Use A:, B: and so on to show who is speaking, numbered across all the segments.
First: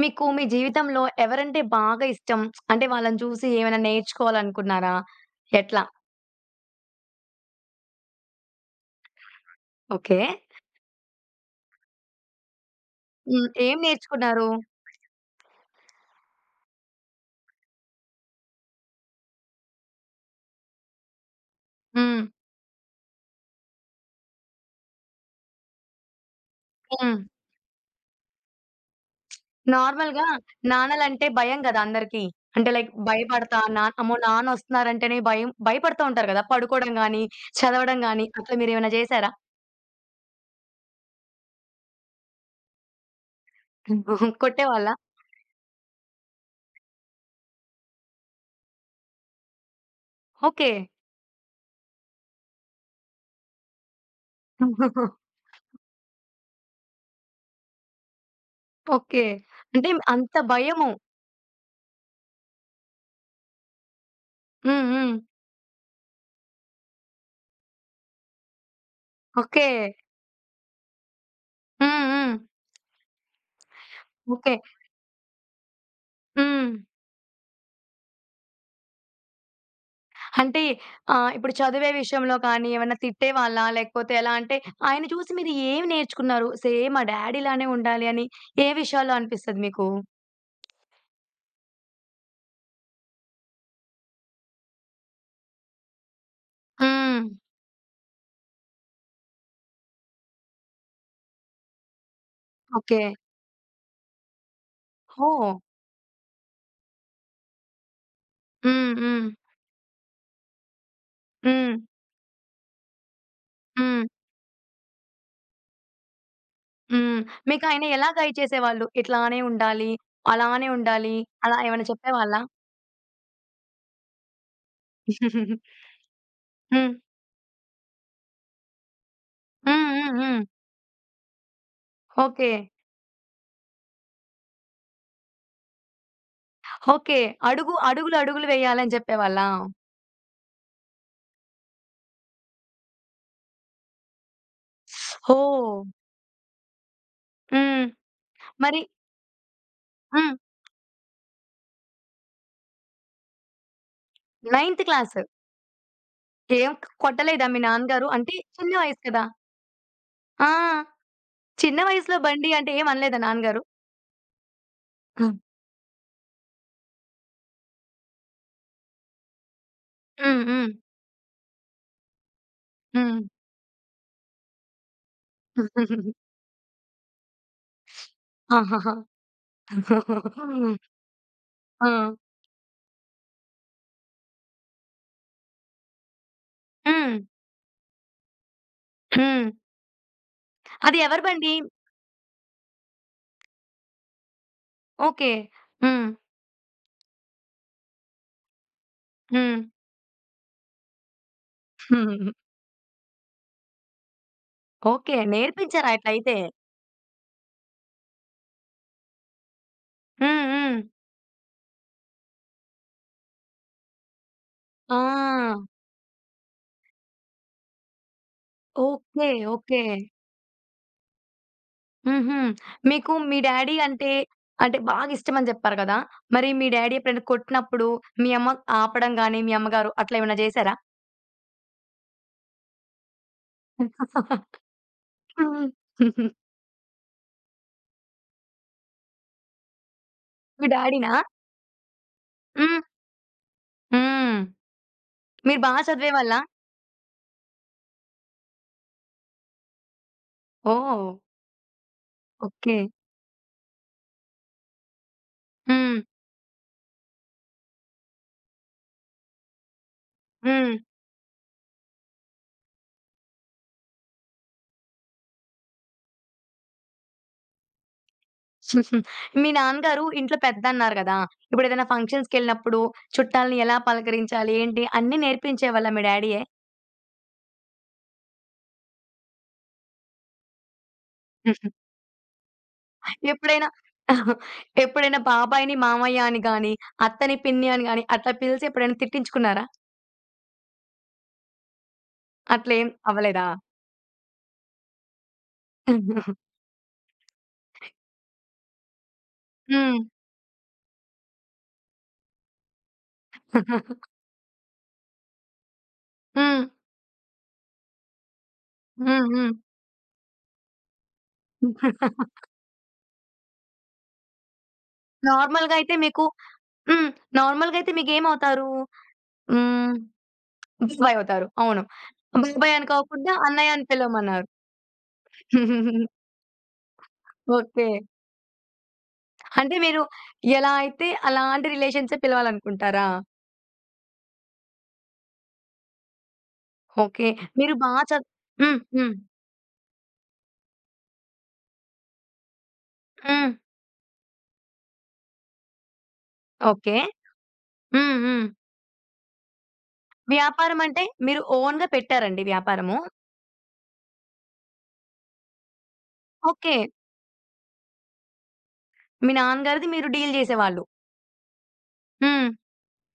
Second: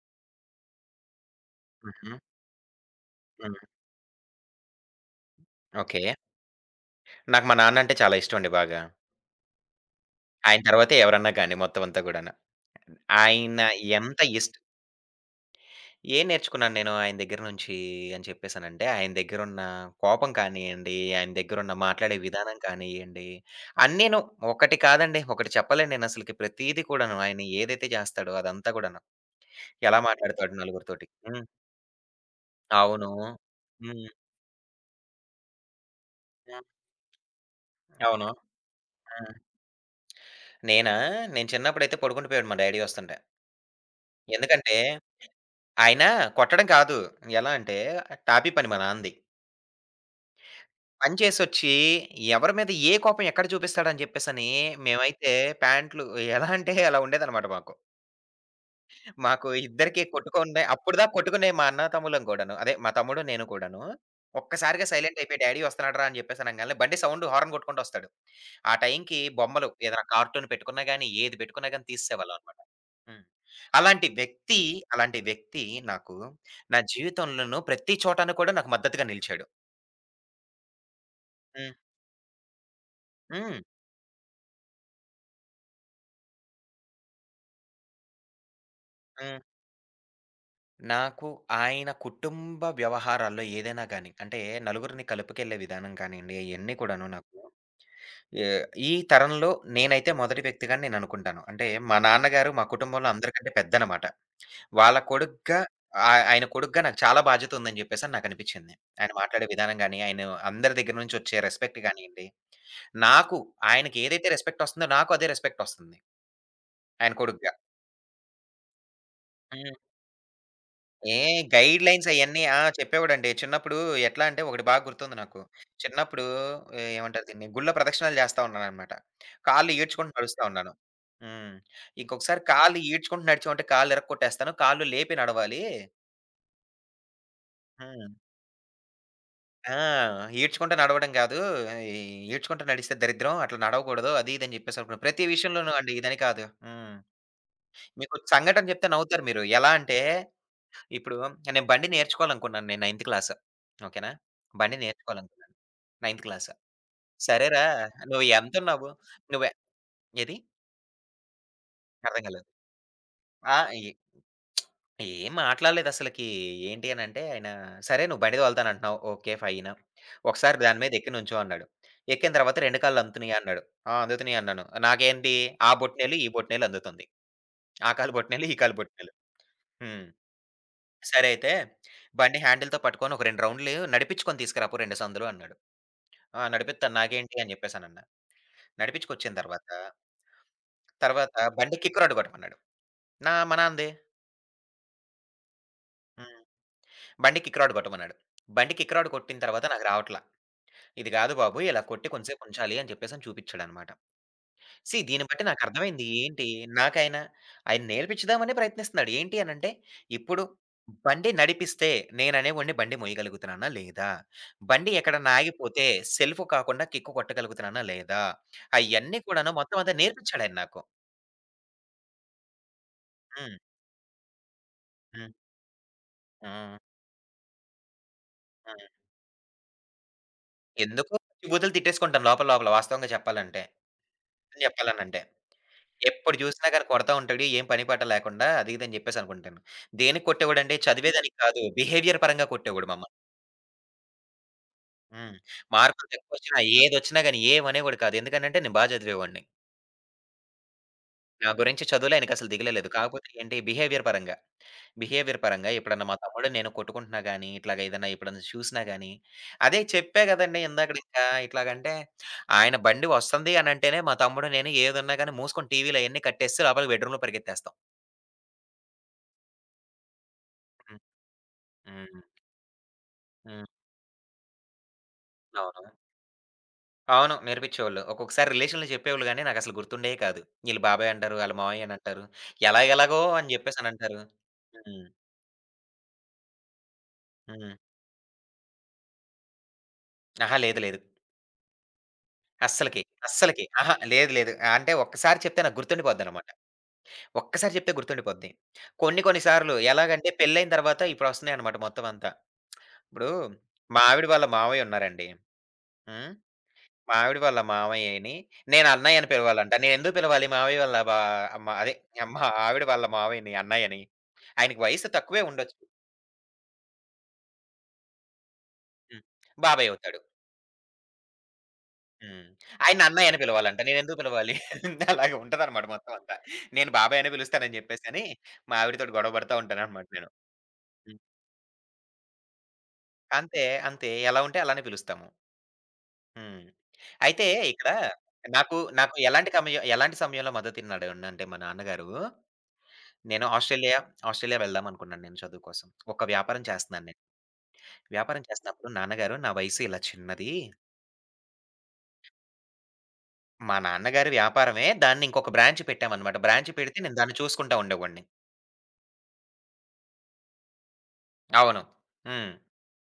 A: మీకు మీ జీవితంలో ఎవరంటే బాగా
B: హుహు.
A: ఇష్టం? అంటే వాళ్ళని చూసి
B: హ్మ్.
A: ఏమైనా నేర్చుకోవాలనుకున్నారా? ఎట్లా?
B: ఓకే. నాకు మా నాన్నంటే చాలా ఇష్టమండి బాగా.
A: ఓకే.
B: ఆయన తర్వాతే ఎవరన్నా గాని మొత్తం అంతా గూడాను.
A: హ్మ్.
B: ఆయన
A: ఏం
B: ఎంత
A: నేర్చుకున్నారు?
B: ఇష్ట ఏం నేర్చుకున్నాను నేను ఆయన దగ్గర నుంచి అని చెప్పేసనంటే, ఆయన దగ్గరున్న కోపం కానియ్యండి, ఆయన దగ్గరున్న మాట్లాడే
A: హ్మ్.
B: విధానం కానియ్యండి, అన్నీను ఒకటి కాదండి. ఒకటి చెప్పలేను నేనసలకి. ప్రతీది
A: హ్మ్.
B: కూడాను ఆయన ఏదైతే చేస్తాడో అదంతా గూడాను. ఎలా
A: నార్మల్‌గా
B: మాట్లాడతాడు నలుగురితోటి.
A: నాన్నలంటే
B: హ్మ్.
A: భయం గదా! అందరికీ. అంటే లైక్
B: అవును.
A: భయపడతా నా
B: హ్మ్.
A: అమ్మో! నాన్నొస్తున్నారంటేనే భయం భయపడతా ఉంటారు గదా!
B: హ్మ్.
A: పడుకోవడం గానీ, చదవడం గానీ
B: అవును.
A: అట్లా మీరేమైనా జేశారా?
B: హ్మ్. నేనా? నేను చిన్నప్పుడైతే పడుకుండిపోయాడు మా డ్యాడీ ఒస్తుంటే. ఎందుకంటే
A: కొట్టేవాళ్ళా?
B: ఆయన కొట్టడం కాదు. ఎలా అంటే టాపీ పని మా నాన్నది.
A: ఓకే.
B: పని చేసొచ్చి ఎవరి మీద ఏ కోపం ఎక్కడ చూపిస్తాడని చెప్పేసని మేమైతే ప్యాంట్లు ఎలా అంటే అలా ఉండేదనమాట మాకు.
A: ఓకే.
B: మాకు
A: అంటే
B: ఇద్దరికీ
A: అంత
B: కొట్టుకున్నాయి.
A: భయము.
B: అప్పటిదాకా కొట్టుకునే మా అన్న తమ్ముళ్ళం కూడాను. అదే మా తమ్ముడు, నేను కూడాను.
A: హ్మ్.
B: ఒక్కసారిగా
A: హ్మ్.
B: సైలెంట్ అయిపోయి డ్యాడీ వస్తున్నాడు రా అని చెప్పేసి అనంగాల్నే బండి సౌండ్ హారన్ కొట్టుకుంటూ వస్తాడు. ఆ టైంకి
A: ఓకే.
B: బొమ్మలు ఏదైనా కార్టూన్ పెట్టుకున్నా గాని, ఏది పెట్టుకున్నా గాని
A: హ్మ్. హ్మ్.
B: తీసేసేవాళ్ళం అన్నమాట. హ్మ్. అలాంటి
A: ఓకే.
B: వ్యక్తి, అలాంటి వ్యక్తి నాకు
A: హ్మ్.
B: నా జీవితంలోను ప్రతి చోటను కూడా నాకు మద్దతుగా నిలిచాడు.
A: అంటే ఆహ్, ఇప్పుడు
B: హ్మ్.
A: చదివే విషయంలో కానీ ఏమన్నా
B: హ్మ్.
A: తిట్టేవాళ్ళా? లేకపోతే ఎలా అంటే ఆయన చూసి మీరు ఏమి నేర్చుకున్నారు? సేమ్ మా డ్యాడీలానే ఉండాలి అని ఏ విషయాల్లో
B: హ్మ్.
A: అనిపిస్తది మీకు?
B: నాకు ఆయన కుటుంబ వ్యవహారాల్లో ఏదైనా గాని, అంటే నలుగురిని కలుపుకెళ్ళే విధానం కానియండి అయన్నీ కూడాను
A: హ్మ్.
B: నాకు ఏ ఈ తరంలో నేనైతే మొదటి వ్యక్తిగానే నేననుకుంటాను. అంటే మా నాన్నగారు మా
A: ఓకే.
B: కుటుంబంలో అందరికంటే పెద్దనమాట. వాళ్ళ
A: ఓహ్!
B: కొడుగ్గా ఆయన కొడుగ్గా నాకు చాలా బాధ్యత ఉందని జెప్పేసని నాకనిపిచ్చింది.
A: హ్మ్.
B: ఆయన
A: హ్మ్.
B: మాట్లాడే విధానం గాని, ఆయన అందరి దగ్గర నుంచి వచ్చే
A: హ్మ్.
B: రెస్పెక్ట్ గానియండి, నాకు ఆయనకి
A: హ్మ్.
B: ఏదైతే రెస్పెక్ట్ ఒస్తుందో నాకు అదే రెస్పెక్ట్ ఒస్తుంది. ఆయన
A: హ్మ్.
B: కొడుగ్గా.
A: మీకు ఆయన ఎలా గైడ్ చేసేవాళ్ళు? ఇట్లానే
B: హ్మ్.
A: ఉండాలి, అలానే ఉండాలి,
B: ఏ
A: అలా
B: గైడ్
A: ఏమైనా
B: లైన్స్
A: చెప్పేవాళ్ళా?
B: అయన్నీ ఆ! చెప్పేవాడండి. చిన్నప్పుడు ఎట్లా అంటే ఒకటి బాగా గుర్తుంది నాకు. చిన్నప్పుడు
A: హ్మ్.
B: ఏమంటారు దీన్ని? గుళ్ళో ప్రదక్షిణాలు చేస్తా ఉన్నాననమాట. కాళ్ళు
A: హ్మ్. హ్మ్.
B: ఈడ్చుకుంటూ
A: హ్మ్.
B: నడుస్తా ఉన్నాను. హ్మ్. ఇంకొకసారి
A: ఓకే.
B: కాళ్ళు ఈడ్చుకుంటూ నడిచావంటే కాళ్ళు ఇరక్కొట్టేస్తాను. కాళ్ళు లేపి నడవాలి.
A: ఓకే. అడుగు
B: హ్మ్.
A: అడుగులు, అడుగులు వేయాలని చెప్పేవాళ్ళా?
B: ఆ! ఈడ్చుకుంటూ నడవడం కాదు. ఈ ఈడ్చుకుంటూ నడిస్తే దరిద్రం. అట్లా నడవకూడదు. అది ఇది అని చెప్పేసి అనుకున్నాను. ప్రతి
A: ఓహ్!
B: విషయంలోనూ అండి ఇదని కాదు. హ్మ్.
A: హ్మ్.
B: మీకొక సంఘటన
A: మరి
B: చెప్తే నవ్వుతారు మీరు. ఎలా అంటే
A: హ్మ్.
B: ఇప్పుడు నేను బండి నేర్చుకోవాలనుకున్నాను నేను నైన్త్ క్లాస్. ఓకేనా? బండి
A: నైన్త్ క్లాస్.
B: నేర్చుకోవాలనుకున్నాను. Ninth class.
A: ఏం కొట్టలేదా మీ
B: సరేరా
A: నాన్నగారు?
B: నువ్వు
A: అంటే చిన్న
B: ఎంతున్నావు?
A: వయసు కదా!
B: నువ్వే ఏది?
A: ఆ! చిన్న వయసులో
B: అర్థం కాలేదు.
A: బండి అంటే ఏం అనలేదా
B: ఆ!
A: నాన్నగారు?
B: ఏ ఏం
A: హ్మ్.
B: మాట్లాడలేదసలకి. ఏంటి అనంటే ఆయన, "సరే నువ్వు బండి తోలుతానంటున్నావు. Okay fine.
A: హ్మ్.
B: ఒకసారి
A: హ్మ్.
B: దాని మీద ఎక్కి నుంచో" అన్నాడు. ఎక్కిన తర్వాత 2 కాళ్ళు
A: హ్మ్.
B: అందుతున్నాయా? అన్నాడు. "ఆ! అందుతున్నాయి" అన్నాను. నాకేంటి ఆ బొటనవేలు, ఈ బొటనవేలు అందుతుంది. ఆ కాలు బొటనవేలు, ఈ కాలు
A: ఆహాహా!
B: బొటనవేలు. హ్మ్. సరే అయితే
A: ఆ!
B: బండి హ్యాండిల్‌తో పట్టుకొని ఒక 2 రౌండ్‌లు నడిపించుకొని తీసుకురాపో 2 సందులు అన్నాడు. ఆ! నడిపిత్తాను
A: హ్మ్.
B: నాకేంటి అని జెప్పేసనన్నా. నడిపించుకొచ్చిన
A: హ్మ్.
B: తర్వాత,
A: అది ఎవరి
B: తర్వాత
A: బండి?
B: బండి కిక్ రాడ్ కొట్టమన్నాడు. మా నాన్నది.
A: ఓకే. హ్మ్.
B: హ్మ్. బండి కిక్ రాడ్ కొట్టమన్నాడు. బండి కిక్ రాడ్ కొట్టిన
A: హ్మ్.
B: తర్వాత నాకు రావట్ల. ఇది గాదు బాబు ఇలా కొట్టి కొంతసేపు ఉంచాలి అని చెప్పేసని చూపిచ్చాడనమాట. See
A: okay.
B: దీన్ని బట్టి
A: నేర్పించారా
B: నాకర్థమైంది
A: అట్లయితే?
B: ఏంటి నాకాయన, ఆయన నేర్పించుదామనే ప్రయత్నిస్తున్నాడు. ఏంటి అనంటే, ఇప్పుడు
A: హ్మ్. హ్మ్.
B: బండి నడిపిస్తే నేననేవాడిని బండి మోయగలుగుతున్నానా? లేదా? బండి ఎక్కడన్నా
A: ఆ!
B: ఆగిపోతే సెల్ఫ్ కాకుండా కిక్కు కొట్టగలుగుతున్నానా? లేదా? అయన్నీ
A: ఓకే.
B: కూడాను మొత్తం
A: ఓకే.
B: అంతా నేర్పించాడాయన నాకు.
A: హుహు. మీకు మీ
B: హ్మ్.
A: డ్యాడీ అంటే, అంటే బాగా
B: హ్మ్.
A: ఇష్టమని జెప్పారు గదా! మరి
B: ఆ!
A: మీ డ్యాడీ ఎప్పుడైనా కొట్టినప్పుడు మీ అమ్మ
B: ఆ!
A: ఆపడం గాని, మీ అమ్మగారు అట్లా ఏమైనా జేశారా?
B: ఎందుకో పిచ్చిబూతులు తిట్టేసుకుంటాను లోపల లోపల వాస్తవంగా చెప్పాలంటే. నిజం చెప్పాలనంటే.
A: హ్మ్.
B: ఎప్పుడు చూసినా గాని కొడతా ఉంటాడు. ఏం పని పాట లేకుండా అది ఇది అని చెప్పేసి అనుకుంటాను. దేనికి
A: మీ
B: కొట్టేవాడంటే
A: డ్యాడీనా?
B: చదివేదానికి కాదు. బిహేవియర్ పరంగా
A: హ్మ్.
B: కొట్టేవాడు మమ్మల్ని.
A: హ్మ్.
B: హ్మ్.
A: మీరు బా
B: మార్కులు
A: చదివేవాళ్ళా?
B: తక్కువొచ్చినా ఏదొచ్చినా గాని ఏమనేవాడు కాదు. ఎందుకనంటే నేను బా చదివేవాడిని.
A: ఓహ్!
B: నా గురించి చదువులో ఆయనకసలు దిగులే
A: ఓకే.
B: లేదు. కాకపోతే ఏంటి బిహేవియర్ పరంగా. బిహేవియర్ పరంగా
A: హ్మ్.
B: ఎప్పుడన్నా మా తమ్ముడు నేను కొట్టుకుంటున్నా గాని, ఇట్లాగ ఏదన్నా ఎప్పుడన్నా చూసినా గాని, అదే చెప్పా గదండీ
A: హ్మ్.
B: ఇందాకడింకా ఇట్లాగంటే, ఆయన బండి వస్తంది అనంటేనే మా తమ్ముడు నేను ఏదున్నా గాని మూసుకొని టీవీలయన్నీ కట్టేసి లోపలికి బెడ్‌రూమ్‌లో పరిగెత్తేస్తాం.
A: మీ నాన్నగారు ఇంట్లో పెద్దన్నారు
B: హ్మ్.
A: గదా! ఇప్పుడేదైనా
B: హ్మ్.
A: ఫంక్షన్స్‌కెళ్ళినప్పుడు చుట్టాలని
B: హ్మ్.
A: ఎలా పలకరించాలి, ఏంటి అన్నీ
B: అవును.
A: నేర్పించేవాళ్ళా మీ డ్యాడీయే?
B: అవును. నేర్పించేవాళ్ళు. ఒక్కొక్కసారి రిలేషన్‌లో చెప్పేవాళ్ళు గాని నాకసలు గుర్తుండేయి కాదు. ఈళ్ళు బాబాయ్ అంటారు, ఆళ్ళు మావయ్య అనంటారు. ఎలాగెలాగో అని
A: ఎప్పుడైనా
B: జెప్పేసనంటారు. హ్మ్.
A: ఎప్పుడైనా బాబాయిని మామయ్య అని గాని, అత్తని పిన్ని
B: హ్మ్.
A: అని గాని అట్లా పిలిసి ఎప్పుడైనా తిట్టించుకున్నారా?
B: అహా! లేదు లేదు.
A: అట్లేం
B: అస్సలకి,
A: అవ్వలేదా?
B: అస్సలకి. అహా! లేదు లేదు. అంటే ఒక్కసారి చెప్తే నాకు గుర్తుండిపోద్దనమాట. ఒక్కసారి చెప్తే గుర్తుండిపోద్ది. కొన్ని కొన్ని సార్లు
A: హ్మ్.
B: ఎలాగంటే పెళ్లయిన తర్వాత ఇప్పుడొస్తున్నాయన్నమాట మొత్తం అంతా. ఇప్పుడు మా ఆవిడ వాళ్ళ మావయ్య ఉన్నారండి. హ్మ్.
A: హ్మ్.
B: మా ఆవిడ వాళ్ళ మావయ్యని నేను అన్నయ్య
A: హ్మ్.
B: అని
A: హ్మ్.
B: పిలవాలంట. నేనెందుకు పిలవాలి మావయ్య వాళ్ళ బా అమ్మ అదే మా ఆవిడ వాళ్ళ మావయ్యని అన్నయ్యని. ఆయనకి వయసు తక్కువే
A: నార్మల్‌గా
B: ఉండొచ్చు.
A: అయితే మీకు హ్మ్. నార్మల్‌గా అయితే మీకేమవుతారు?
B: హ్మ్. బాబాయ్
A: హ్మ్.
B: అవుతాడు.
A: బాబాయి అవుతారు. అవును.
B: హ్మ్.
A: బాబాయి అని
B: ఆయన్ని అన్నయ్య
A: కాకుండా
B: అని
A: అన్నయ్య
B: పిలవాలంట.
A: అని
B: నేనెందుకు
A: పిలవమన్నారు.
B: పిలవాలి? అలాగ ఉంటదన్నమాట మొత్తం అంతా. నేను బాబాయ్ అనే పిలుస్తానని
A: ఓకే.
B: చెప్పేసని మా ఆవిడతోటి గొడవ పడతా
A: అంటే మీరు
B: ఉంటానన్నమాట నేను.
A: ఎలా అయితే
B: హ్మ్.
A: అలాంటి రిలేషన్సే పిలవాలనుకుంటారా?
B: అంతే. అంతే. ఎలా ఉంటే అలానే పిలుస్తాము. హ్మ్.
A: ఓకే.
B: అయితే
A: మీరు బా
B: ఇక్కడ
A: చ హ్మ్. హ్మ్.
B: నాకు ఎలాంటి కమయం ఎలాంటి సమయంలో మద్దతిన్నాడంటే మా నాన్నగారు, నేను
A: హ్మ్.
B: ఆస్ట్రేలియా, ఆస్ట్రేలియా వెళ్దామనుకున్నాను నేను చదువు కోసం. ఒక వ్యాపారం
A: ఓకే.
B: చేస్తున్నాను నేను.
A: హ్మ్. హ్మ్.
B: వ్యాపారం చేస్తున్నప్పుడు నాన్నగారు నా వయసు ఇలా చిన్నది.
A: వ్యాపారం అంటే మీరు ఓన్‌గా పెట్టారండి వ్యాపారము?
B: మా నాన్నగారి వ్యాపారమే దాన్ని ఇంకొక బ్రాంచ్ పెట్టామనమాట. Branch
A: okay.
B: పెడితే నేను దాన్ని చూసుకుంటా ఉండేవాడిని.
A: మీ నాన్నగారిది మీరు డీల్ జేసేవాళ్ళు.
B: అవును.
A: హ్మ్.
B: హ్మ్.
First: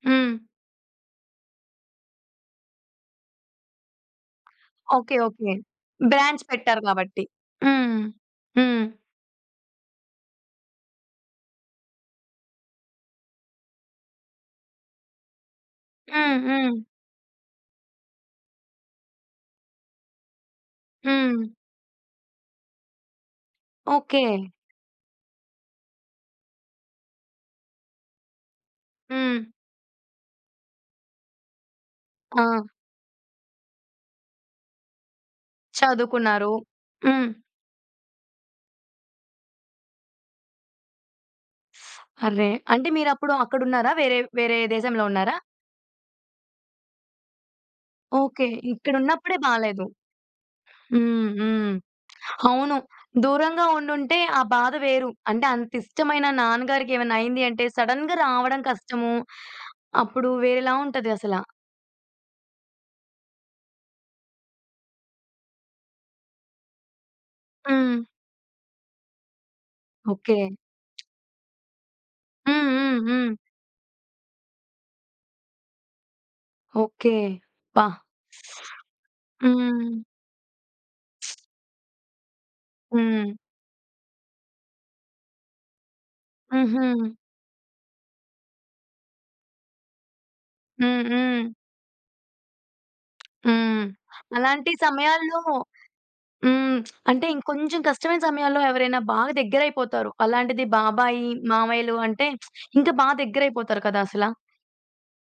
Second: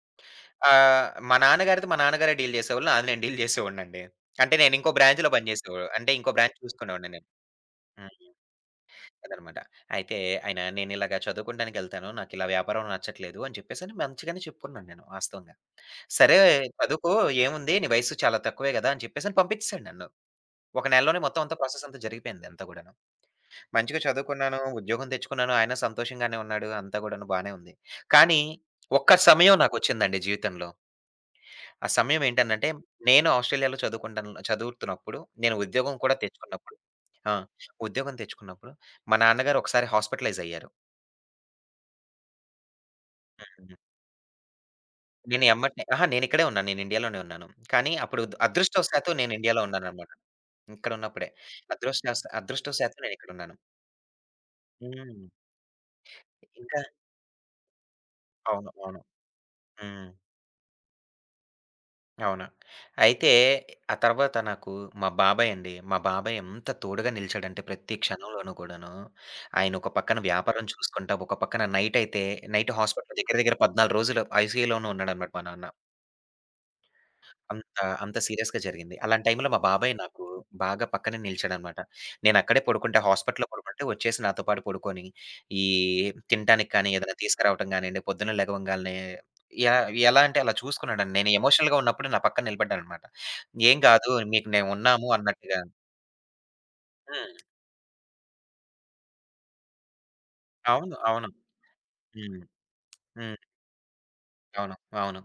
A: హ్మ్.
B: ఆహ్, మా నాన్నగారితో మా నాన్నగారే డీల్ చేసేవాళ్ళు. నాది నేను డీల్ చేసేవాడినండి. అంటే నేను ఇంకో
A: ఓకే.
B: బ్రాంచ్‌లో
A: ఓకే.
B: పనిచేసేవాడు. అంటే ఇంకో
A: బ్రాంచ్
B: బ్రాంచ్
A: పెట్టారు
B: చూసుకునేవాడిని
A: కాబట్టి.
B: నేను.
A: హ్మ్. హ్మ్.
B: అదనమాట. అయితే ఆయన నేనిలాగ చదువుకోవడానికెళ్తాను. నాకిలా వ్యాపారం నచ్చట్లేదు అని చెప్పేసని మంచిగానే చెప్పుకున్నాను నేను వాస్తవంగా. సరే
A: హ్మ్. హ్మ్.
B: చదువుకో ఏముంది నీ వయస్సు చాలా తక్కువే గదా! అని చెప్పేసని పంపించేసాడు నన్ను. ఒక నెలలోనే మొత్తం
A: హ్మ్.
B: అంతా ప్రాసెస్ అంతా జరిగిపోయింది అంతా గూడాను. మంచిగా
A: ఓకే.
B: చదువుకున్నాను, ఉద్యోగం తెచ్చుకున్నాను. ఆయన సంతోషంగానే ఉన్నాడు. అంతా గూడాను బానే ఉంది. కానీ ఒక్క
A: హ్మ్.
B: సమయం నాకొచ్చిందండి జీవితంలో. ఆ సమయం ఏంటనంటే
A: ఆ!
B: నేను ఆస్ట్రేలియాలో చదువుకుంటాను చదువుతున్నప్పుడు నేను ఉద్యోగం కూడా
A: చదువుకున్నారు.
B: తెచ్చుకున్నప్పుడు
A: హ్మ్.
B: ఆ! ఉద్యోగం తెచ్చుకున్నప్పుడు మా నాన్నగారు ఒకసారి హాస్పిటలైజ్ అయ్యారు.
A: అర్రే! అంటే మీరప్పుడు అక్కడున్నారా? వేరే వేరే దేశంలో ఉన్నారా?
B: నేను ఎమ్మటనే అహా! నేనిక్కడే ఉన్నాను. నేను ఇండియాలోనే ఉన్నాను. కానీ అప్పుడు
A: ఓకే.
B: అదృష్టవశాత్తు నేను
A: ఇక్కడున్నప్పుడే
B: ఇండియాలో
A: బాలేదు.
B: ఉన్నాననమాట.
A: హ్మ్.
B: ఇక్కడున్నప్పుడే.
A: హ్మ్. అవును.
B: అదృష్టవశాత్తు నేనిక్కడున్నాను.
A: దూరంగా ఉండుంటే ఆ బాధ వేరు.
B: హ్మ్.
A: అంటే అంతిష్టమైన
B: ఇంకా
A: నాన్నగారికి ఏమైనా అయింది అంటే సడెన్‌గా రావడం
B: అవును. అవును.
A: కష్టము.
B: హ్మ్.
A: అప్పుడు వేరేలా ఉంటది అసల.
B: అవును. అయితే ఆ తర్వాత నాకు మా బాబాయ్ అండి. మా బాబాయ్ ఎంత తోడుగా నిలిచాడంటే ప్రతి
A: హ్మ్.
B: క్షణంలోనూ కూడాను. ఆయన ఒక పక్కన
A: ఓకే.
B: వ్యాపారం చూసుకుంటా, ఒక పక్కన నైటయితే
A: హ్మ్.
B: నైట్
A: హ్మ్.
B: హాస్పిటల్
A: హ్మ్.
B: దగ్గర దగ్గర 14 రోజులు ఐసీయూలోనే ఉన్నాడనమాట మా నాన్న.
A: ఓకే.
B: అంత,
A: అబ్బా!
B: అంత సీరియస్‌గా జరిగింది. అలాంటి టైంలో మా
A: హ్మ్.
B: బాబాయ్ నాకు బాగా పక్కనే నిలిచాడనమాట. నేనక్కడే పడుకుంటే
A: హ్మ్.
B: హాస్పిటల్‌లో పడుకుంటే వచ్చేసి నాతో పాటు పడుకొని, ఈ తినటానికి
A: హుహు.
B: కానీ, ఏదైనా తీసుకురావటం గానియండి, పొద్దున్నే లెగవంగాల్నే ఎ ఎలా అంటే అలా
A: హ్మ్.
B: చూసుకున్నాడండి. నేను
A: హ్మ్.
B: ఎమోషనల్‌గా ఉన్నప్పుడు నా పక్కన నిలబడ్డాడనమాట. "ఏం
A: హ్మ్.
B: కాదు మీకు
A: అలాంటి
B: మేమున్నాము"
A: సమయాల్లో
B: అన్నట్టుగా.
A: హ్మ్. అంటే
B: హ్మ్.
A: ఇంకొంచెం కష్టమైన సమయాల్లో ఎవరైనా బాగా దగ్గరైపోతారు. అలాంటిది
B: అవును.
A: బాబాయి,
B: అవును.
A: మామయ్యలు అంటే
B: హ్మ్.
A: ఇంకా బాగా
B: హ్మ్.
A: దగ్గరైపోతారు కదా అసల.
B: అవును. అవును.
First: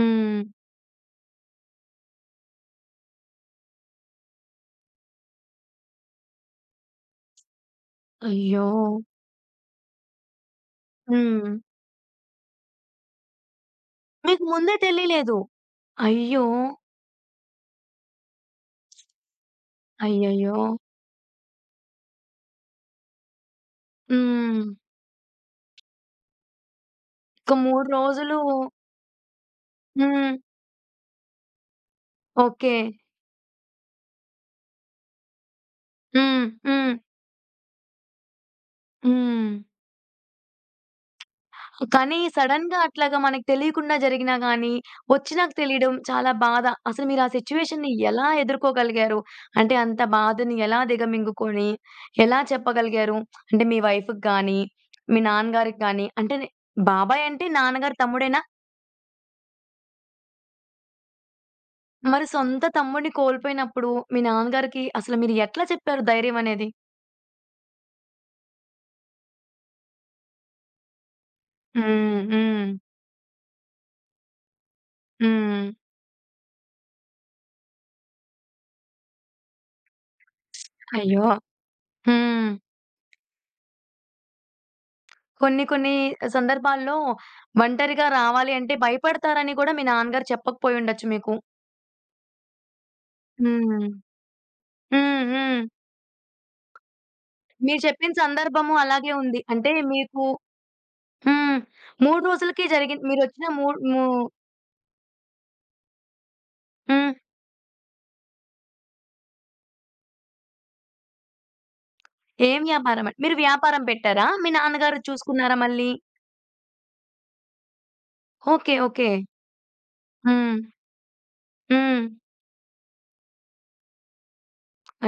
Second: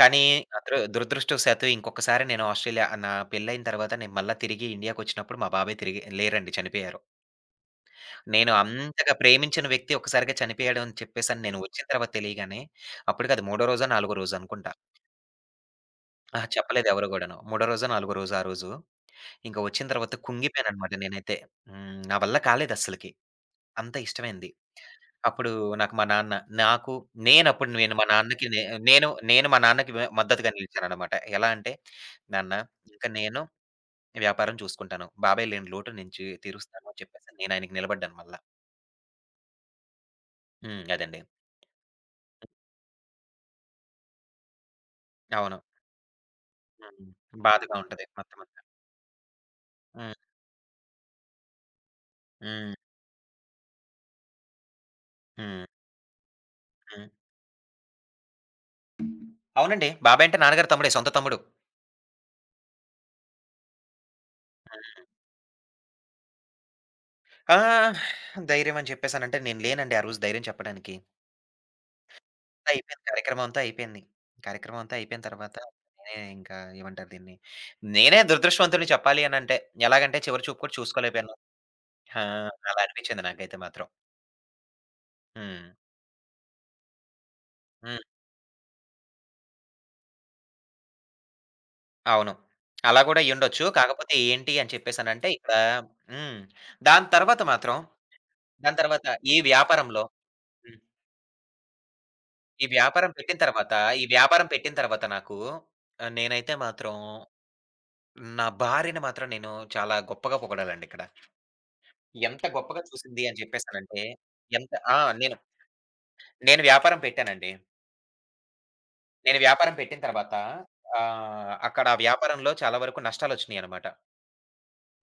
B: కానీ దురదృష్టవశాత్తు ఇంకొకసారి నేను ఆస్ట్రేలియా నా పెళ్లయిన తర్వాత నేను మళ్ళా తిరిగి ఇండియాకొచ్చినప్పుడు మా బాబాయ్ తిరిగి లేరండి చనిపోయారు. నేను
A: అయ్యో!
B: అంతగా ప్రేమించిన వ్యక్తి ఒక్కసారిగా చనిపోయాడు అని చెప్పేసని
A: హ్మ్.
B: నేను వచ్చిన తర్వాత తెలియగానే, అప్పుడు కాదు మూడో రోజో, నాలుగో రోజో
A: మీకు
B: అనుకుంటా.
A: ముందే తెలియలేదు. అయ్యో!
B: అహా! చెప్పలేదు ఎవరు గూడాను. మూడో రోజో, నాలుగో రోజో ఆ రోజు. ఇంక వచ్చిన తర్వాత
A: అయ్యయ్యో!
B: కుంగిపోయాననమాట నేనైతే. హ్మ్. నా వల్ల కాలేదస్సలకి. అంత ఇష్టమైంది.
A: హ్మ్.
B: అప్పుడు నాకు మా నాన్న నాకు
A: ఒక
B: నేనప్పుడు
A: 3
B: నేను మా
A: రోజులు
B: నాన్నకి నే నేను నేను మా నాన్నకి
A: హ్మ్.
B: మద్దతుగా నిలిచాననమాట. ఎలా అంటే, "నాన్న
A: ఓకే.
B: ఇంక నేను వ్యాపారం చూసుకుంటాను. బాబాయ్ లేని లోటు నేను
A: హ్మ్.
B: తీరుస్తాను"
A: హ్మ్.
B: అని చెప్పేసి నేను ఆయనకి నిలబడ్డాను మళ్ళా.
A: హ్మ్.
B: హ్మ్. అదండి.
A: కానీ సడెన్‌గా అట్లాగా మనకు తెలియకుండా జరిగినా గానీ, వచ్చినాక
B: అవును.
A: తెలియడం చాలా బాధ. అసలు
B: హ్మ్.
A: మీరు ఆ
B: బాధగా
A: సిట్యుయేషన్‌ని
B: ఉంటది
A: ఎలా
B: మొత్తమంతా.
A: ఎదుర్కోగలిగారు? అంటే అంత
B: హ్మ్.
A: బాధని ఎలా దిగమింగుకొని, ఎలా
B: హ్మ్.
A: చెప్పగలిగారు? అంటే మీ వైఫ్‌కి గానీ, మీ
B: హ్మ్.
A: నాన్నగారికి గానీ అంటే
B: హ్మ్.
A: బాబాయ్ అంటే నాన్నగారి తమ్ముడేనా?
B: అవునండి. బాబాయ్ అంటే నాన్నగారి తమ్ముడే. సొంత తమ్ముడు.
A: మరి సొంత తమ్ముడిని కోల్పోయినప్పుడు మీ నాన్నగారికి అసలు మీరు ఎట్లా చెప్పారు ధైర్యం అనేది?
B: ఆ! ధైర్యం అని చెప్పేసనంటే నేను లేనండి ఆ రోజు ధైర్యం చెప్పడానికి.
A: హ్మ్. హ్మ్.
B: అయిపోయింది. కార్యక్రమం అంతా అయిపోయింది. కార్యక్రమం అంతా అయిపోయిన తర్వాత
A: హ్మ్.
B: నేనే ఇంకా ఏమంటారు దీన్ని, నేనే దురదృష్టవంతుడిని చెప్పాలి అనంటే. ఎలాగంటే చివరి చూపు కూడా
A: అయ్యో!
B: చూసుకోలేకపోయాను. ఆ!
A: హ్మ్.
B: అలా అనిపించింది నాకైతే మాత్రం.
A: కొన్ని
B: హ్మ్.
A: కొన్ని సందర్భాల్లో
B: హ్మ్.
A: ఒంటరిగా రావాలి అంటే భయపడతారని కూడా మీ నాన్నగారు చెప్పకపోయి ఉండొచ్చు మీకు.
B: అవును. అలా కూడా అయ్యుండొచ్చు.
A: హ్మ్.
B: కాకపోతే ఏంటి అని
A: హ్మ్.
B: చెప్పేసనంటే ఇక్కడ
A: హ్మ్.
B: హ్మ్. దాని తర్వాత మాత్రం
A: మీరు చెప్పిన సందర్భము
B: దాని తర్వాత
A: అలాగే
B: ఈ
A: ఉంది. అంటే
B: వ్యాపారంలో
A: మీకు
B: హ్మ్.
A: హ్మ్. 3 రోజులకి
B: ఈ
A: జరిగింది.
B: వ్యాపారం పెట్టిన
A: మీరొచ్చిన మూ
B: తర్వాత,
A: మూ
B: ఈ వ్యాపారం పెట్టిన తర్వాత నాకు నేనైతే మాత్రం
A: హ్మ్.
B: నా భార్యని మాత్రం నేను చాలా గొప్పగా పొగడాలండి ఇక్కడ. ఎంత
A: ఏం
B: గొప్పగా
A: వ్యాపారం అండి?
B: చూసింది
A: మీరు
B: అని
A: వ్యాపారం
B: చెప్పేసానంటే,
A: పెట్టారా? మీ
B: ఎంత ఆ!
A: నాన్నగారు
B: నేను
A: చూసుకున్నారా మళ్ళీ?
B: నేను వ్యాపారం పెట్టానండి.
A: ఓకే. ఓకే.
B: నేను వ్యాపారం పెట్టిన తర్వాత
A: హ్మ్.
B: ఆహ్, అక్కడ ఆ
A: హ్మ్.
B: వ్యాపారంలో చాలా వరకు నష్టాలొచ్చినియనమాట.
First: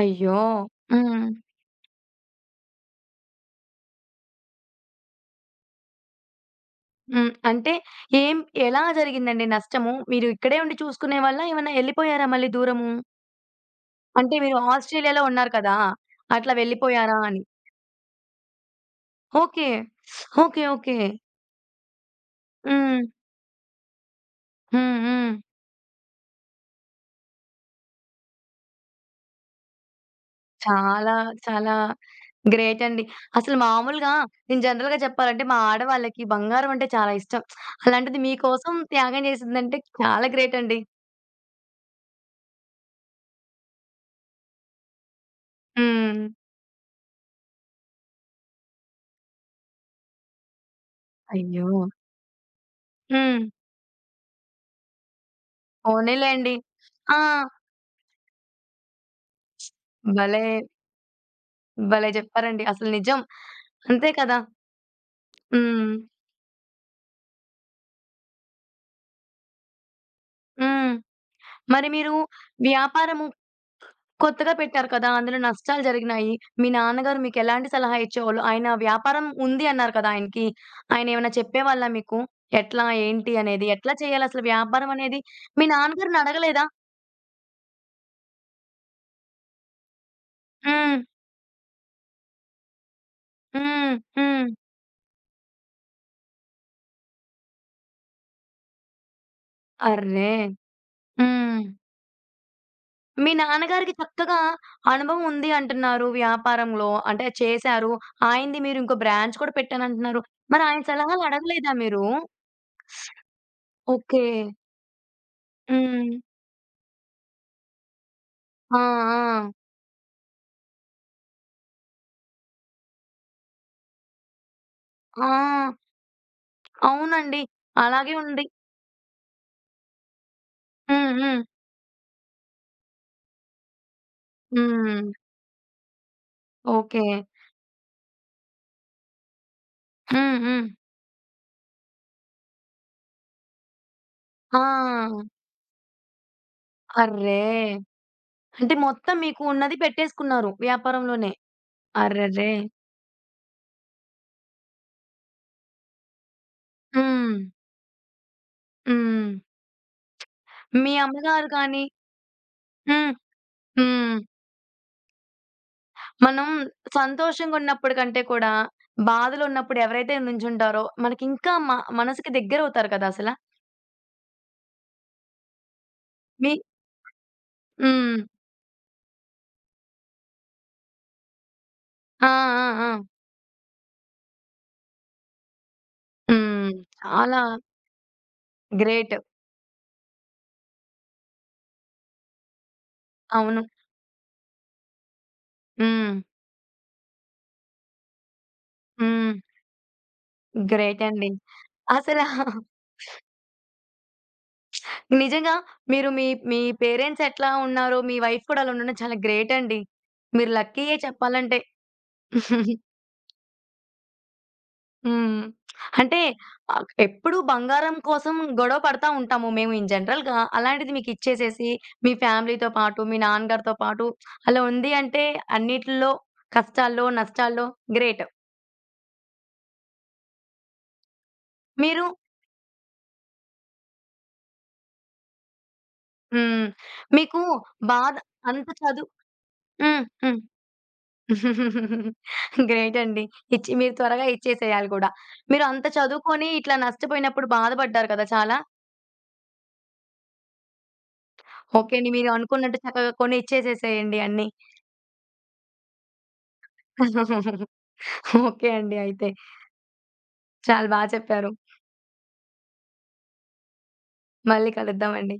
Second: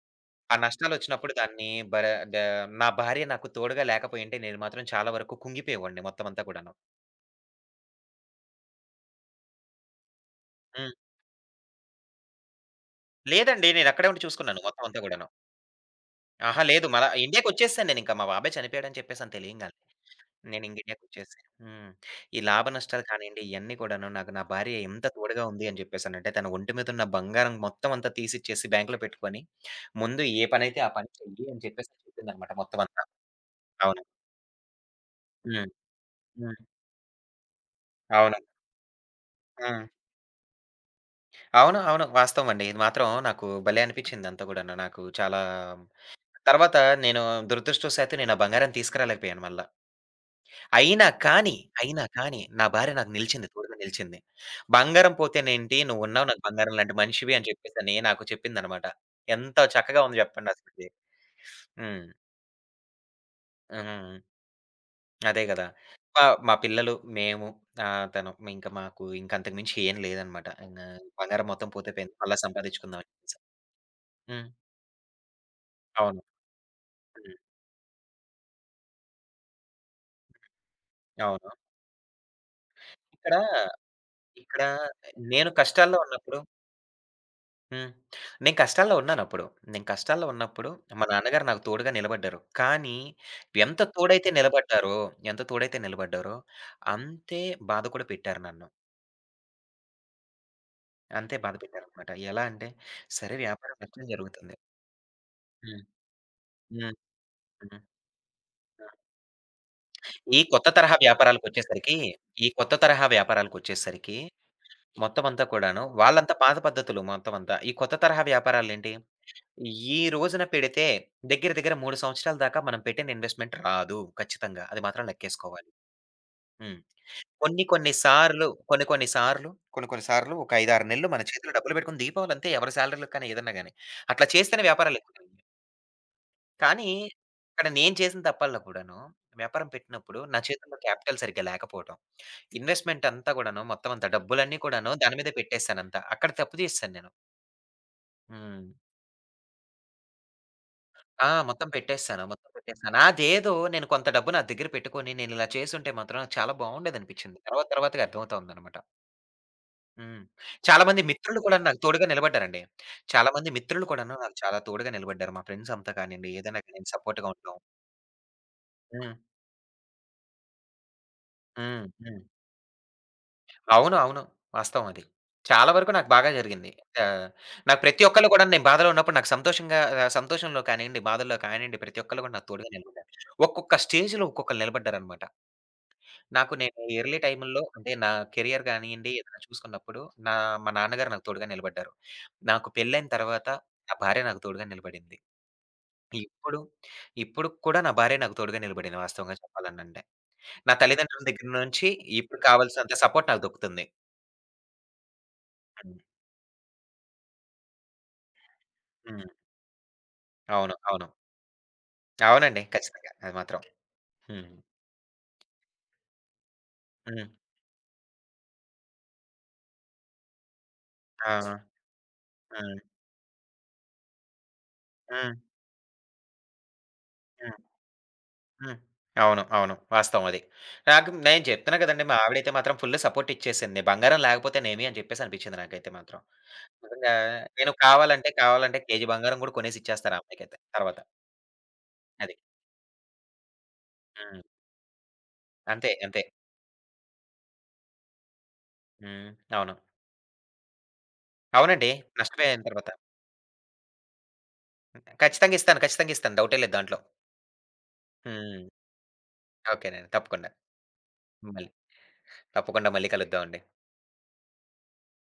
A: అయ్యో!
B: ఆ
A: హ్మ్.
B: నష్టాలొచ్చినప్పుడు దాన్ని భర ద నా భార్య నాకు తోడుగా లేకపోయుంటే నేను మాత్రం చాలా వరకు కుంగిపోయేవాడిని మొత్తం అంతా కూడాను.
A: హ్మ్. అంటే ఏం ఎలా జరిగిందండి నష్టము? మీరు ఇక్కడే ఉండి
B: హ్మ్.
A: చూసుకునేవాళ్ళా? ఏమన్నా ఎళ్ళిపోయారా మళ్ళీ దూరము?
B: లేదండి. నేనక్కడే ఉండి
A: అంటే మీరు
B: చూసుకున్నాను మొత్తం అంతా
A: ఆస్ట్రేలియాలో
B: గూడాను.
A: ఉన్నారు కదా! అట్లా
B: అహా! లేదు. మళ్ళా
A: వెళ్ళిపోయారా అని?
B: ఇండియాకొచ్చేసాను నేనింక. మా బాబాయ్ చనిపోయాడని చెప్పేసని
A: ఓకే.
B: తెలియంగాలనే.
A: ఓకే.
B: నేను ఇంక
A: ఓకే.
B: ఇండియాకొచ్చేసా. హ్మ్. ఈ లాభ
A: హ్మ్.
B: నష్టాలు కానియండి, ఇయన్నీ కూడాను నాకు నా భార్య
A: హ్మ్.
B: ఎంత
A: హ్మ్.
B: తోడుగా ఉంది అని చెప్పేసనంటే, తన ఒంటి మీదున్న బంగారం మొత్తం అంతా తీసిచ్చేసి బ్యాంక్‌లో పెట్టుకొని, "ముందు ఏ పనైతే ఆ పని
A: చాలా
B: చెయ్యి" అని
A: చాలా
B: చెప్పేసని చెప్పిందనమాట
A: గ్రేట్
B: మొత్తం
A: అండి.
B: అంతా.
A: అసలు
B: అవును.
A: మామూలుగా నేను జనరల్‌గా చెప్పాలంటే మా
B: హ్మ్.
A: ఆడవాళ్ళకి
B: హ్మ్.
A: బంగారం అంటే చాలా ఇష్టం. అలాంటిది
B: అవును.
A: మీకోసం త్యాగం చేసిందంటే
B: హ్మ్.
A: చాలా గ్రేట్ అండి.
B: అవును. అవును. వాస్తవం అండి. ఇది మాత్రం నాకు భలే అనిపిచ్చిందంతా గూడాను. నాకు చాలా
A: హ్మ్.
B: తర్వాత నేను దురదృష్టవశాత్తు నేను ఆ బంగారాన్ని తీసుకురాలేకపోయాను మళ్ళా. అయినా కానీ,
A: అయ్యో!
B: అయినా కానీ నా భార్య నాకు
A: హ్మ్.
B: నిలిచింది. తోడుగా నిలిచింది. "బంగారం పోతేనేంటి? నువ్వున్నావు నాకు
A: పోనీలెండి.
B: బంగారం లాంటి
A: ఆ!
B: మనిషివి" అని చెప్పేసని నాకు చెప్పిందనమాట. ఎంత చక్కగా ఉంది
A: భలే!
B: చెప్పండి అసలకి. హ్మ్.
A: భలే చెప్పారండి. అసలు నిజం. అంతే
B: హ్మ్.
A: కదా!
B: అదే గదా!
A: హ్మ్.
B: మా మా పిల్లలు, మేము, ఆహ్, తను ఇంక మాకు ఇంక అంతకు మించి ఏం లేదనమాట. ఇంగా
A: హ్మ్.
B: బంగారం మొత్తం
A: మరి
B: పోతే
A: మీరు
B: పోయింది. మళ్ళా సంపాదించుకుందాం అని
A: వ్యాపారము
B: చెప్పేసి. హ్మ్.
A: కొత్తగా పెట్టారు కదా! అందులో నష్టాలు
B: అవును.
A: జరిగినాయి. మీ నాన్నగారు
B: హ్మ్.
A: మీకెలాంటి సలహా ఇచ్చేవాళ్ళు? ఆయన వ్యాపారం ఉంది అన్నారు కదా ఆయనకి. ఆయనేమన్నా
B: అవును.
A: చెప్పేవాళ్ళా మీకు? ఎట్లా? ఏంటి?
B: ఇక్కడ,
A: అనేది. ఎట్లా చేయాలసలు
B: ఇక్కడ
A: వ్యాపారం అనేది?
B: నేను
A: మీ
B: కష్టాల్లో
A: నాన్నగారిని
B: ఉన్నప్పుడు
A: అడగలేదా?
B: హ్మ్. నేను కష్టాల్లో ఉన్నానప్పుడు. నేను కష్టాల్లో ఉన్నప్పుడు
A: హ్మ్.
B: మా నాన్నగారు నాకు తోడుగా నిలబడ్డారు. కానీ ఎంత
A: హ్మ్.
B: తోడైతే
A: హ్మ్.
B: నిలబడ్డారో, ఎంత తోడైతే నిలబడ్డారో అంతే బాధ కూడా పెట్టారు నన్ను.
A: అర్రే!
B: అంతే బాధ
A: హ్మ్.
B: పెట్టారనమాట. ఎలా అంటే
A: మీ
B: సరే వ్యాపారం
A: నాన్నగారికి
B: నష్టం
A: చక్కగా
B: జరుగుతుంది.
A: అనుభవం ఉంది
B: హ్మ్.
A: అంటున్నారు వ్యాపారంలో.
B: హ్మ్.
A: అంటే
B: హ్మ్.
A: చేశారు. ఆయనది మీరు ఇంకో బ్రాంచ్ కూడా పెట్టానంటున్నారు.
B: ఈ
A: మరి
B: కొత్త
A: ఆయన
B: తరహా
A: సలహాలు అడగలేదా
B: వ్యాపారాలకొచ్చేసరికి,
A: మీరు?
B: ఈ కొత్త తరహా వ్యాపారాలకొచ్చేసరికి
A: ఓకే.
B: మొత్తం అంతా కూడాను
A: హ్మ్.
B: వాళ్ళంతా పాత పద్ధతులు మొత్తం అంతా. ఈ కొత్త తరహా వ్యాపారాలేంటి
A: ఆ!
B: ఈ రోజున పెడితే దగ్గర దగ్గర 3 సంవత్సరాల దాకా మనం పెట్టిన ఇన్వెస్ట్‌మెంట్ రాదు. ఖచ్చితంగా. అది మాత్రం
A: ఆ!
B: లెక్కేసుకోవాలి.
A: ఆ!
B: హ్మ్.
A: అవునండి. అలాగే ఉంది.
B: కొన్ని కొన్ని సార్లు ఒక 5, 6
A: హ్మ్.
B: నెలలు మన
A: హ్మ్.
B: చేతిలో డబ్బులు పెట్టుకొని దీపావళి అంతే ఎవరి సాలరీ‌లకి కానీ ఏదన్నా గాని. అట్లా చేస్తేనే వ్యాపారాలు
A: హ్మ్.
B: ఎక్కువయ్యాయి. కానీ
A: ఓకే.
B: ఇక్కడ నేను చేసిన తప్పల్లో కూడాను వ్యాపారం పెట్టినప్పుడు
A: హ్మ్.
B: నా
A: హ్మ్.
B: చేతుల్లో క్యాపిటల్ సరిగ్గా లేకపోవటం. ఇన్వెస్ట్‌మెంట్ అంతా కూడాను మొత్తం అంతా డబ్బులన్నీ కూడాను దాని
A: ఆ!
B: మీదే పెట్టేసానంతా. అక్కడ తప్పు చేశాను నేను.
A: అర్రే!
B: హ్మ్.
A: అంటే మొత్తం మీకు ఉన్నది పెట్టేసుకున్నారు
B: ఆ!
A: వ్యాపారంలోనే.
B: మొత్తం పెట్టేసాను. మొత్తం
A: అర్రెర్రే!
B: పెట్టేసాను. అదేదో నేను కొంత డబ్బు నా దగ్గర పెట్టుకొని నేనిలా చేసుంటే మాత్రం నాకు చాలా
A: హ్మ్.
B: బావుండేదనిపిచ్చింది. తర్వాత తర్వాతగా అర్థమవుతోందనమాట.
A: హ్మ్.
B: హ్మ్. చాలా
A: మీ
B: మంది మిత్రులు
A: అమ్మగారు
B: కూడా నాకు
A: కానీ
B: తోడుగా నిలబడ్డారండి.
A: హ్మ్.
B: చాలా మంది మిత్రులు కూడాను
A: హ్మ్.
B: నాకు చాలా తోడుగా నిలబడ్డారు. మా ఫ్రెండ్స్ అంతా కానియండి,
A: మనం
B: ఏదైనా కానీ సపోర్ట్‌గా ఉండడం.
A: సంతోషంగున్నప్పుడు కంటే కూడా,
B: హ్మ్.
A: బాధలో ఉన్నప్పుడు ఎవరైతే నుంచుంటారో, మనకింకా మ
B: హ్మ్. హ్మ్.
A: మనసుకి దగ్గరవుతారు కదా అసల.
B: అవును. అవును. వాస్తవం అది. చాలా వరకు నాకు బాగా
A: మీ
B: జరిగింది. ఆహ్, నాకు ప్రతి
A: హ్మ్.
B: ఒక్కళ్ళు కూడా నేను బాధలో ఉన్నప్పుడు సంతోషంలో కానియండి, బాధల్లో కానియండి ప్రతి ఒక్కళ్ళు
A: ఆ!
B: కూడా నాకు
A: ఆ!
B: తోడుగా
A: ఆ!
B: నిలబడ్డారు. ఒక్కొక్క స్టేజ్‌లో ఒక్కొక్కళ్ళు నిలబడ్డారనమాట.
A: హ్మ్.
B: నేను ఎర్లీ
A: చాలా
B: టైముల్లో అంటే కెరియర్ గానియండి,
A: గ్రేట్.
B: ఏదైనా చూసుకున్నప్పుడు నా మా నాన్నగారు నాకు తోడుగా నిలబడ్డారు. నాకు పెళ్లైన తర్వాత
A: అవును.
B: నా భార్య నాకు తోడుగా నిలబడింది.
A: హ్మ్.
B: ఇప్పుడు, ఇప్పుడు కూడా నా భార్య నాకు తోడుగా నిలబడింది
A: హ్మ్.
B: వాస్తవంగా చెప్పాలనంటే. నా
A: గ్రేట్
B: తల్లిదండ్రుల
A: అండి.
B: దగ్గర నుంచి
A: అసల
B: ఇప్పుడు కావాల్సినంత సపోర్ట్ నాకు దొక్కుతుంది.
A: నిజంగా
B: హ్మ్.
A: మీరు మీ, మీ పేరెంట్స్ ఎట్లా ఉన్నారో, మీ వైఫ్ కూడా అలా ఉండడం చాలా
B: హ్మ్.
A: గ్రేట్ అండి. మీరు
B: అవును.
A: లక్కీయే
B: అవును.
A: చెప్పాలంటే.
B: అవునండి. ఖచ్చితంగా. అది మాత్రం. హ్మ్.
A: హ్మ్. అంటే ఆహ్,
B: హ్మ్.
A: ఎప్పుడు బంగారం కోసం గొడవ పడతా ఉంటాము మేము ఇన్ జనరల్‌గా. అలాంటిది
B: ఆ!
A: మీకిచ్చేసేసి, మీ ఫ్యామిలీతో
B: హ్మ్.
A: పాటు, మీ నాన్నగారితో పాటు అలా ఉంది అంటే
B: హ్మ్.
A: అన్నిట్లో కష్టాల్లో,
B: హ్మ్.
A: నష్టాల్లో గ్రేట్.
B: హ్మ్. అవును. అవును. వాస్తవం అది. నాకు నేను చెప్తున్నా
A: మీరు
B: కదండీ! మా ఆవిడైతే మాత్రం ఫుల్ సపోర్ట్ ఇచ్చేసింది. బంగారం లేకపోతేనేమి అని చెప్పేసి అనిపించింది నాకైతే మాత్రం.
A: హ్మ్.
B: నిజంగా
A: మీకు
B: నేను
A: బాధ అంత
B: కావాలంటే
A: చదువు
B: కేజీ బంగారం కూడా కొనేసి
A: హ్మ్.
B: ఇచ్చేస్తాను ఆ
A: హ్మ్.
B: అమ్మాయికైతే తర్వాత. అది.
A: గ్రేట్ అండి. ఇచ్చి మీరు త్వరగా
B: హ్మ్.
A: ఇచ్చేసేయాలి కూడా. మీరు అంత
B: అంతే. అంతే.
A: చదువుకొని ఇట్లా నష్టపోయినప్పుడు బాధపడ్డారు కదా! చాలా.
B: హ్మ్. అవును. అవునండి.
A: ఓకే అండి. మీరు
B: నష్టపోయిన
A: అనుకున్నట్టు
B: తర్వాత.
A: చక్కగా కొని ఇచ్చేసేసేయండి అన్నీ.
B: ఖచ్చితంగా ఇస్తాను. ఖచ్చితంగా ఇస్తాను. డౌటే లేదు దాంట్లో. హ్మ్.
A: ఓకే అండి. అయితే
B: ఓకేనండి. తప్పకుండా.
A: చాలా బా చెప్పారు.
B: మళ్ళీ తప్పకుండా మళ్ళీ కలుద్దామండి.
A: మళ్ళీ కలుద్దామండి.